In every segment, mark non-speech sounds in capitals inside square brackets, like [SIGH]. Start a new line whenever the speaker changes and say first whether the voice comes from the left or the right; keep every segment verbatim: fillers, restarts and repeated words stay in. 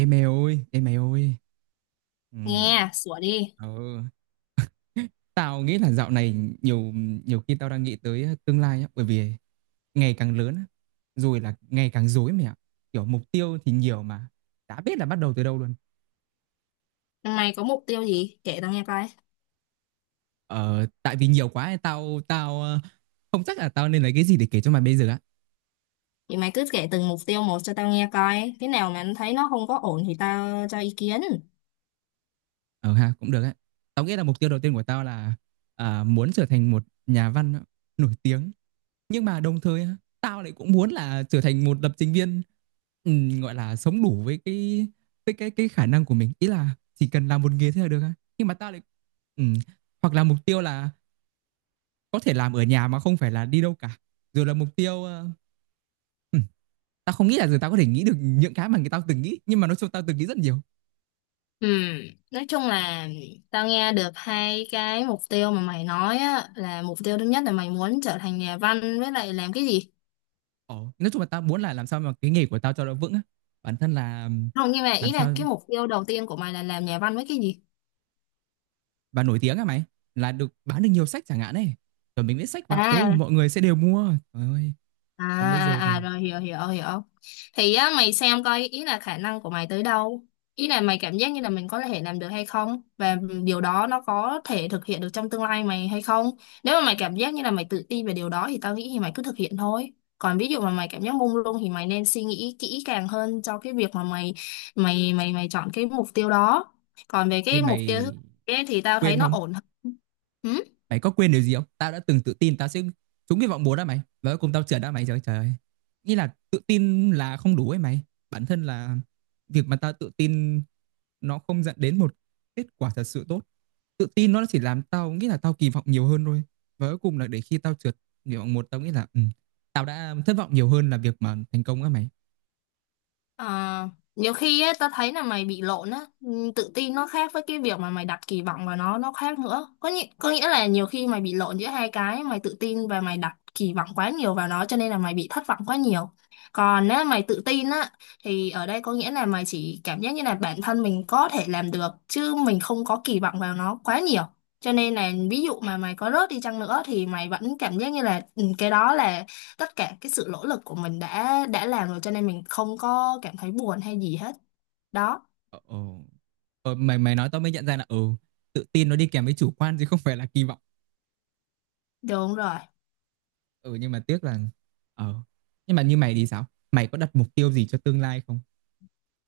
right: Ê mày ơi, ê mày ơi. Ừ.
left: Nghe, sủa đi.
right: Ừ. [LAUGHS] Tao nghĩ là dạo này nhiều nhiều khi tao đang nghĩ tới tương lai á, bởi vì ngày càng lớn á, rồi là ngày càng rối mày ạ. Kiểu mục tiêu thì nhiều mà đã biết là bắt đầu từ đâu luôn.
left: Mày có mục tiêu gì? Kể tao nghe coi.
right: Ờ tại vì nhiều quá ấy, tao tao ờ, không chắc là tao nên lấy cái gì để kể cho mày bây giờ á.
left: Thì mày cứ kể từng mục tiêu một cho tao nghe coi. Cái nào mà thấy nó không có ổn thì tao cho ý kiến.
right: Ờ ha, cũng được á. Tao nghĩ là mục tiêu đầu tiên của tao là à, muốn trở thành một nhà văn nổi tiếng. Nhưng mà đồng thời tao lại cũng muốn là trở thành một lập trình viên, ừm, gọi là, sống đủ với cái cái cái cái khả năng của mình. Ý là chỉ cần làm một nghề thế là được. Nhưng mà tao lại ừm, hoặc là mục tiêu là có thể làm ở nhà mà không phải là đi đâu cả. Rồi là mục tiêu, ơ tao không nghĩ là giờ tao có thể nghĩ được những cái mà người tao từng nghĩ, nhưng mà nói chung tao từng nghĩ rất nhiều.
left: Ừ, nói chung là tao nghe được hai cái mục tiêu mà mày nói á, là mục tiêu thứ nhất là mày muốn trở thành nhà văn với lại làm cái gì?
right: Ờ, nói chung là tao muốn là làm sao mà cái nghề của tao cho nó vững á. Bản thân là
left: Không, nhưng mà
right: làm
left: ý là
right: sao
left: cái mục tiêu đầu tiên của mày là làm nhà văn với cái gì?
right: và nổi tiếng à mày, là được bán được nhiều sách chẳng hạn ấy, rồi mình viết sách vào ô oh,
left: À,
right: mọi người sẽ đều mua trời ơi.
left: à
right: Còn bây
left: à
right: giờ thì
left: à rồi hiểu hiểu hiểu, thì á mày xem coi ý là khả năng của mày tới đâu, ý là mày cảm giác như là mình có thể làm được hay không, và điều đó nó có thể thực hiện được trong tương lai mày hay không. Nếu mà mày cảm giác như là mày tự tin về điều đó thì tao nghĩ thì mày cứ thực hiện thôi, còn ví dụ mà mày cảm giác mông lung thì mày nên suy nghĩ kỹ càng hơn cho cái việc mà mày mày mày mày chọn cái mục tiêu đó. Còn về cái
right: em
left: mục tiêu thứ
right: mày
left: ấy thì tao thấy
right: quên
left: nó
right: không,
left: ổn hơn. Ừ?
right: mày có quên điều gì không? Tao đã từng tự tin tao sẽ trúng cái vọng muốn đó mày và cuối cùng tao trượt đó mày, trời ơi, trời ơi. Nghĩ là tự tin là không đủ ấy mày, bản thân là việc mà tao tự tin nó không dẫn đến một kết quả thật sự tốt. Tự tin nó chỉ làm tao nghĩ là tao kỳ vọng nhiều hơn thôi, và cuối cùng là để khi tao trượt nguyện vọng một, tao nghĩ là ừ, tao đã thất vọng nhiều hơn là việc mà thành công á mày.
left: À, nhiều khi ấy, tao thấy là mày bị lộn á. Ừ, tự tin nó khác với cái việc mà mày đặt kỳ vọng vào nó nó khác nữa. Có nghĩa, có nghĩa là nhiều khi mày bị lộn giữa hai cái, mày tự tin và mày đặt kỳ vọng quá nhiều vào nó cho nên là mày bị thất vọng quá nhiều. Còn nếu mày tự tin á, thì ở đây có nghĩa là mày chỉ cảm giác như là bản thân mình có thể làm được chứ mình không có kỳ vọng vào nó quá nhiều. Cho nên là ví dụ mà mày có rớt đi chăng nữa thì mày vẫn cảm giác như là, ừ, cái đó là tất cả cái sự nỗ lực của mình đã đã làm rồi, cho nên mình không có cảm thấy buồn hay gì hết đó.
right: Ờ, ờ. Ờ, mày mày nói tao mới nhận ra là ừ, tự tin nó đi kèm với chủ quan chứ không phải là kỳ vọng.
left: Đúng rồi.
right: Ừ nhưng mà tiếc là ờ nhưng mà như mày thì sao? Mày có đặt mục tiêu gì cho tương lai không?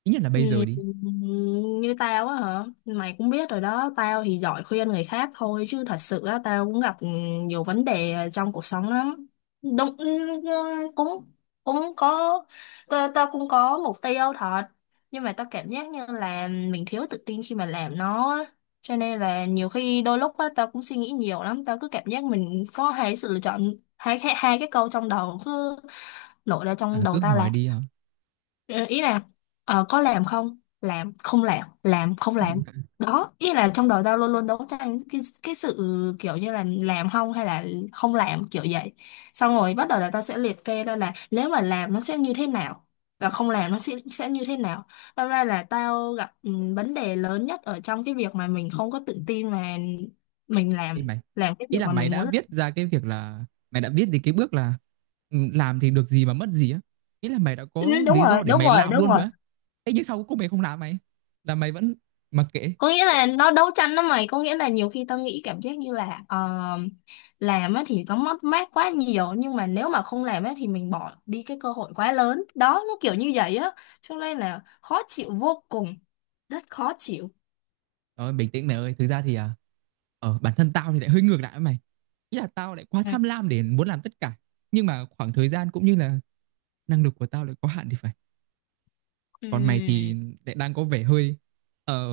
right: Ít nhất là
left: Ừ,
right: bây giờ đi.
left: như tao á hả, mày cũng biết rồi đó, tao thì giỏi khuyên người khác thôi chứ thật sự á tao cũng gặp ừ, nhiều vấn đề trong cuộc sống lắm. Đúng. Ừ, ừ, cũng cũng có, tao, tao cũng có mục tiêu thật, nhưng mà tao cảm giác như là mình thiếu tự tin khi mà làm nó á. Cho nên là nhiều khi đôi lúc á tao cũng suy nghĩ nhiều lắm, tao cứ cảm giác mình có hai sự lựa chọn, hai hai hai cái câu trong đầu cứ nổi ra trong
right: À,
left: đầu
right: cứ
left: tao
right: hỏi
left: là:
right: đi hả?
left: Ờ, ý là ờ, có làm không làm không làm làm không làm, đó ý là trong đầu tao luôn luôn đấu tranh cái cái sự kiểu như là làm không hay là không làm, kiểu vậy. Xong rồi bắt đầu là tao sẽ liệt kê ra là nếu mà làm nó sẽ như thế nào và không làm nó sẽ sẽ như thế nào. Thật ra là tao gặp ừ, vấn đề lớn nhất ở trong cái việc mà mình không có tự tin mà mình làm
right: Ý mày,
left: làm cái
right: ý
left: việc
right: là
left: mà
right: mày
left: mình
right: đã
left: muốn
right: viết
left: làm.
right: ra cái việc là mày đã viết đến cái bước là ừ, làm thì được gì mà mất gì á. Ý là mày đã
left: Ừ,
right: có
left: đúng
right: lý do
left: rồi,
right: để
left: đúng
right: mày
left: rồi,
right: làm
left: đúng
right: luôn
left: rồi.
right: rồi á. Thế nhưng sau cuối cùng mày không làm mày, là mày vẫn mặc kệ.
left: Có nghĩa là nó đấu tranh đó mày, có nghĩa là nhiều khi tao nghĩ cảm giác như là, ờ, làm á thì nó mất mát quá nhiều, nhưng mà nếu mà không làm á thì mình bỏ đi cái cơ hội quá lớn đó, nó kiểu như vậy á. Cho nên là khó chịu vô cùng, rất khó chịu.
right: Ờ, bình tĩnh mày ơi, thực ra thì à, ở bản thân tao thì lại hơi ngược lại với mày. Ý là tao lại quá
left: Ừ.
right: tham lam để muốn làm tất cả. Nhưng mà khoảng thời gian cũng như là năng lực của tao lại có hạn thì phải. Còn mày thì
left: Ừm,
right: lại đang có vẻ hơi ờ,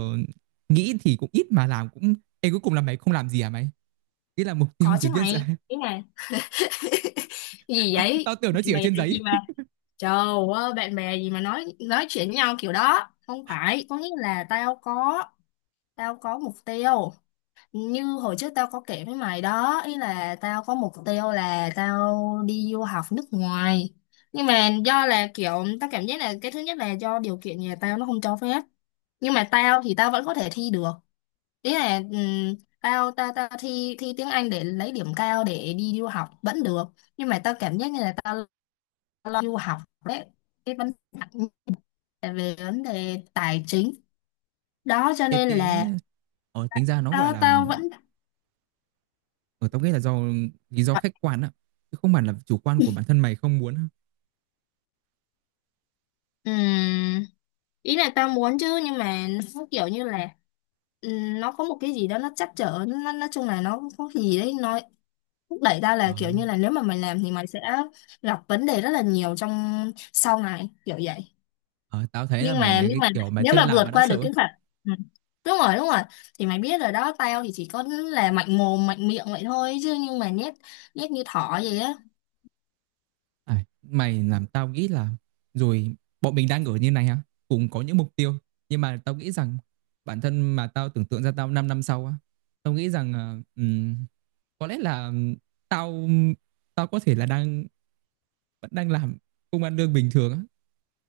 right: nghĩ thì cũng ít mà làm cũng. Ê cuối cùng là mày không làm gì à mày? Ý là mục tiêu
left: có
right: thì
left: chứ
right: viết
left: mày,
right: ra.
left: ý là cái
right: [LAUGHS]
left: gì
right: Tao, tao
left: vậy,
right: tưởng nó chỉ
left: bạn
right: ở
left: bè
right: trên
left: là
right: giấy.
left: gì mà, trời ơi, bạn bè gì mà nói nói chuyện với nhau kiểu đó. Không phải, có nghĩa là tao có tao có mục tiêu, như hồi trước tao có kể với mày đó, ý là tao có mục tiêu là tao đi du học nước ngoài. Nhưng mà do là kiểu tao cảm giác là, cái thứ nhất là do điều kiện nhà tao nó không cho phép, nhưng mà tao thì tao vẫn có thể thi được, ý là ừm, tao tao tao thi thi tiếng Anh để lấy điểm cao để đi du học vẫn được. Nhưng mà tao cảm giác như là tao lo du học đấy, cái vấn đề, về vấn đề tài chính đó, cho
right: Ê
left: nên
right: tế
left: là
right: ờ, tính ra nó gọi
left: tao
right: là
left: tao vẫn.
right: ở tao nghĩ là do lý do khách quan á, chứ không hẳn là chủ quan của bản thân mày không muốn.
left: Ừm, Ý là tao muốn chứ, nhưng mà nó kiểu như là, ừm, nó có một cái gì đó nó trắc trở, nó nói chung là nó có cái gì đấy nó thúc đẩy tao
right: Ờ,
left: là kiểu như là nếu mà mày làm thì mày sẽ gặp vấn đề rất là nhiều trong sau này, kiểu vậy.
right: ờ, tao thấy là
left: nhưng
right: mày
left: mà
right: là
left: nhưng
right: cái
left: mà
right: kiểu mà
left: nếu
right: chưa
left: mà
right: làm
left: vượt
right: mà đã
left: qua được
right: sợ.
left: cái phạt. Ừ. Đúng rồi, đúng rồi. Thì mày biết rồi đó, tao thì chỉ có là mạnh mồm mạnh miệng vậy thôi, chứ nhưng mà nhét nhét như thỏ vậy á.
right: À, mày làm tao nghĩ là rồi bọn mình đang ở như này ha, cùng có những mục tiêu, nhưng mà tao nghĩ rằng bản thân mà tao tưởng tượng ra tao năm năm sau á, tao nghĩ rằng ờ, có lẽ là tao tao có thể là đang vẫn đang làm công ăn lương bình thường á.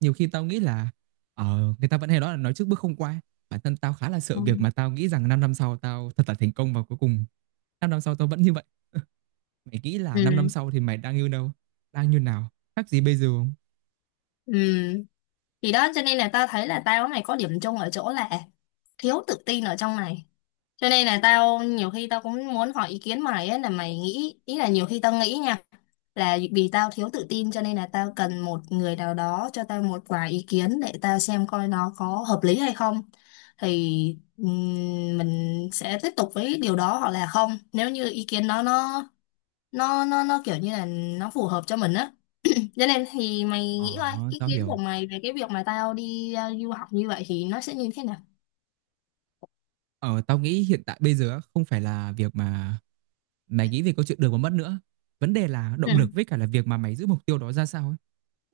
right: Nhiều khi tao nghĩ là ờ, người ta vẫn hay nói là nói trước bước không qua. Bản thân tao khá là
left: Ừ.
right: sợ việc mà tao nghĩ rằng năm năm sau tao thật là thành công và cuối cùng năm năm sau tao vẫn như vậy. Mày nghĩ là năm năm
left: Ừ.
right: sau thì mày đang như đâu? Đang như nào? Khác gì bây giờ không?
left: Ừ. Thì đó cho nên là tao thấy là tao này có điểm chung ở chỗ là thiếu tự tin ở trong này. Cho nên là tao nhiều khi tao cũng muốn hỏi ý kiến mày ấy, là mày nghĩ, ý là nhiều khi tao nghĩ nha, là vì tao thiếu tự tin cho nên là tao cần một người nào đó cho tao một vài ý kiến để tao xem coi nó có hợp lý hay không. Thì ừm, mình sẽ tiếp tục với điều đó hoặc là không, nếu như ý kiến đó nó nó nó nó kiểu như là nó phù hợp cho mình á. Vậy nên thì mày
right: Ờ,
left: nghĩ coi ý
right: tao
left: kiến của
right: hiểu.
left: mày về cái việc mà tao đi ờ, du học như vậy thì nó sẽ như thế nào?
right: Ờ, tao nghĩ hiện tại bây giờ á, không phải là việc mà mày nghĩ về câu chuyện được và mất nữa. Vấn đề là
left: Ừ.
right: động lực với cả là việc mà mày giữ mục tiêu đó ra sao ấy.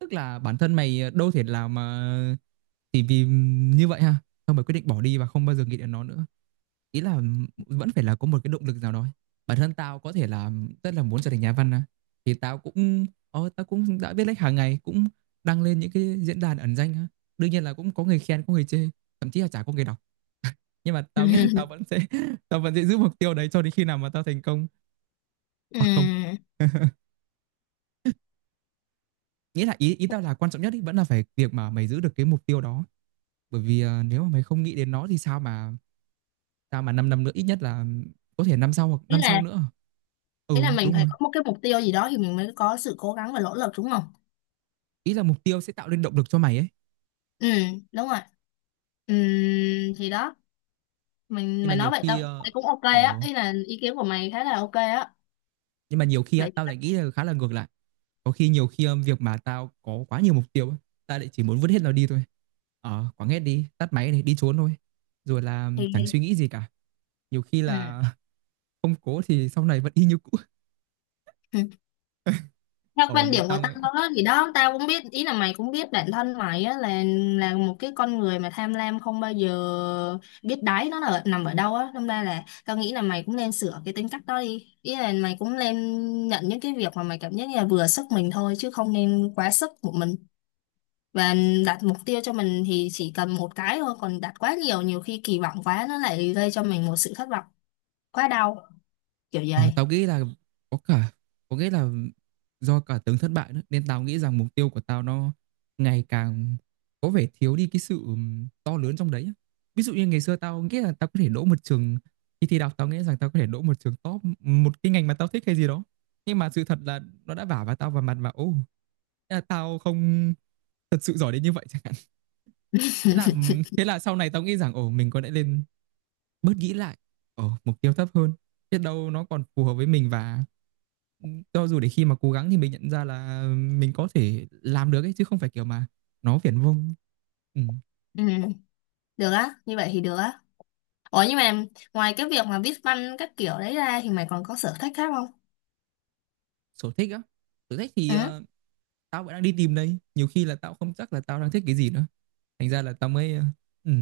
right: Tức là bản thân mày ờ, đâu thể làm mà chỉ vì như vậy ha. Xong mày quyết định bỏ đi và không bao giờ nghĩ đến nó nữa. Ý là vẫn phải là có một cái động lực nào đó ấy. Bản thân tao có thể là rất là muốn trở thành nhà văn á. Thì tao cũng ờ, tao cũng đã viết lách hàng ngày, cũng đăng lên những cái diễn đàn ẩn danh á. Đương nhiên là cũng có người khen, có người chê, thậm chí là chả có người đọc, nhưng mà tao nghĩ là
left: [LAUGHS]
right: tao vẫn sẽ [LAUGHS] tao vẫn sẽ giữ mục tiêu đấy cho đến khi nào mà tao thành công
left: Ừ.
right: hoặc không. [LAUGHS] Nghĩa là ý ý tao là quan trọng nhất ý, vẫn là phải việc mà mày giữ được cái mục tiêu đó, bởi vì à, nếu mà mày không nghĩ đến nó thì sao mà sao mà 5 năm nữa, ít nhất là có thể năm sau hoặc
left: Ý
right: năm
left: là,
right: sau nữa. Ừ
left: ý là mình
right: đúng
left: phải
right: rồi,
left: có một cái mục tiêu gì đó thì mình mới có sự cố gắng và nỗ lực, đúng không?
right: ý là mục tiêu sẽ tạo nên động lực cho mày ấy.
left: Ừ, đúng rồi. Ừ, thì đó, mình
right: Nhưng mà
left: mày
right: nhiều
left: nói vậy tao
right: khi ờ,
left: thấy cũng ok á,
right: ở
left: ý là ý kiến của mày khá là ok á.
right: nhưng mà nhiều khi á,
left: Vậy
right: tao lại nghĩ là khá là ngược lại. Có khi nhiều khi um, việc mà tao có quá nhiều mục tiêu á, tao lại chỉ muốn vứt hết nó đi thôi, ờ quẳng hết đi tắt máy này đi trốn thôi, rồi là um, chẳng suy
left: thì
right: nghĩ gì cả. Nhiều khi
left: ừ.
right: là [LAUGHS] không cố thì sau này vẫn y như cũ.
left: theo
right: Ở
left: quan điểm của
right: tao
left: tao đó thì đó, tao cũng biết, ý là mày cũng biết bản thân mày á là là một cái con người mà tham lam không bao giờ biết đáy nó là nằm ở đâu á, đâm ra là tao nghĩ là mày cũng nên sửa cái tính cách đó đi, ý là mày cũng nên nhận những cái việc mà mày cảm giác như là vừa sức mình thôi chứ không nên quá sức của mình. Và đặt mục tiêu cho mình thì chỉ cần một cái thôi, còn đặt quá nhiều nhiều khi kỳ vọng quá nó lại gây cho mình một sự thất vọng quá đau, kiểu
right: Ờ,
left: vậy.
right: tao nghĩ là có cả, có nghĩa là do cả từng thất bại nữa nên tao nghĩ rằng mục tiêu của tao nó ngày càng có vẻ thiếu đi cái sự ừm, to lớn trong đấy á. Ví dụ như ngày xưa tao nghĩ là tao có thể đỗ một trường, khi thi đại học tao nghĩ rằng tao có thể đỗ một trường top, một cái ngành mà tao thích hay gì đó, nhưng mà sự thật là nó đã vả vào tao vào mặt và ô, thế là tao không thật sự giỏi đến như vậy [LAUGHS] chẳng hạn. thế là Thế là sau này tao nghĩ rằng ồ mình có lẽ lên bớt nghĩ lại ở mục tiêu thấp hơn, biết đâu nó còn phù hợp với mình, và ừ, cho dù để khi mà cố gắng thì mình nhận ra là mình có thể làm được ấy, chứ không phải kiểu mà nó viển vông. Ừ.
left: Ừ, được á, như vậy thì được á. Ủa, nhưng mà ngoài cái việc mà viết văn các kiểu đấy ra thì mày còn có sở thích khác không?
right: Sở thích á, sở thích thì
left: Ừ.
right: ờ, tao vẫn đang đi tìm đây, nhiều khi là tao không chắc là tao đang thích cái gì nữa. Thành ra là tao mới ờ, ừ,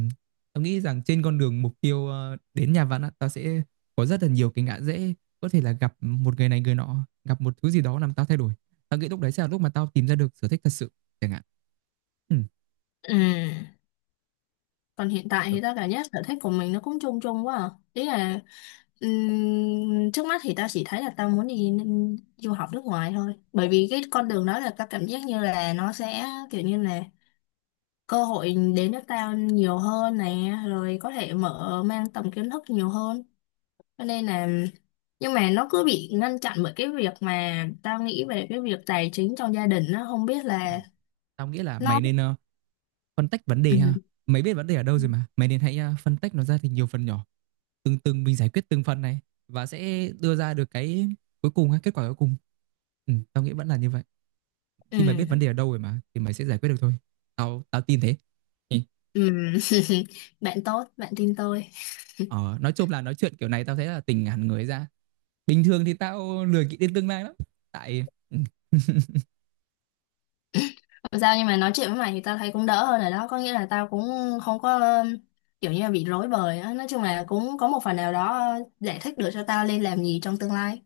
right: tao nghĩ rằng trên con đường mục tiêu ờ, đến nhà văn á, tao sẽ có rất là nhiều cái ngã rẽ, có thể là gặp một người này người nọ, gặp một thứ gì đó làm tao thay đổi. Tao nghĩ lúc đấy sẽ là lúc mà tao tìm ra được sở thích thật sự chẳng hạn. Ừ.
left: Ừ. Còn hiện tại
right: Ờ,
left: thì tao cảm giác sở thích của mình nó cũng chung chung quá à. Ý là ừm, trước mắt thì tao chỉ thấy là tao muốn đi n- du học nước ngoài thôi. Bởi vì cái con đường đó là tao cảm giác như là nó sẽ kiểu như là cơ hội đến cho tao nhiều hơn nè, rồi có thể mở mang tầm kiến thức nhiều hơn. Cho nên là, nhưng mà nó cứ bị ngăn chặn bởi cái việc mà tao nghĩ về cái việc tài chính trong gia đình, nó không biết là
right: tao nghĩ là
left: nó.
right: mày nên ờ, phân tách vấn đề ha,
left: Ừ.
right: mày biết vấn đề ở đâu rồi mà, mày nên hãy ờ, phân tách nó ra thành nhiều phần nhỏ, từng từng mình giải quyết từng phần này và sẽ đưa ra được cái cuối cùng hay kết quả cuối cùng. Ừ, tao nghĩ vẫn là như vậy.
left: Ừ.
right: Khi mày biết vấn đề ở đâu rồi mà thì mày sẽ giải quyết được thôi. Tao tao tin thế. Ừ.
left: Ừ. [LAUGHS] Bạn tốt bạn tin tôi.
right: Ờ, nói chung là nói chuyện kiểu này tao thấy là tỉnh hẳn người ra, bình thường thì tao lười nghĩ đến tương lai lắm tại [LAUGHS]
left: Không sao, nhưng mà nói chuyện với mày thì tao thấy cũng đỡ hơn rồi đó, có nghĩa là tao cũng không có um, kiểu như là bị rối bời á, nói chung là cũng có một phần nào đó giải thích được cho tao nên làm gì trong tương lai.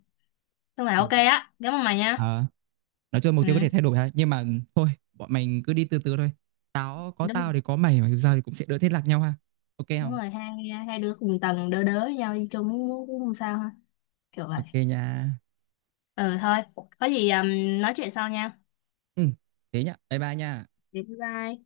left: Nhưng mà
right: ừ.
left: ok á, cảm ơn mày nha.
right: Ờ, nói chung mục tiêu có thể
left: Ừ.
right: thay đổi ha, nhưng mà thôi, bọn mình cứ đi từ từ thôi. tao có
left: Đúng,
right: tao thì có mày mà giờ thì cũng sẽ đỡ thế lạc nhau ha. Ok
left: đúng
right: không,
left: rồi, hai hai đứa cùng tầng đỡ đỡ nhau đi chung cũng cũng không sao ha, kiểu vậy.
right: ok nha.
left: Ừ thôi, có gì um, nói chuyện sau nha.
right: Ừ thế nhá, bye bye nha.
left: Bye bye.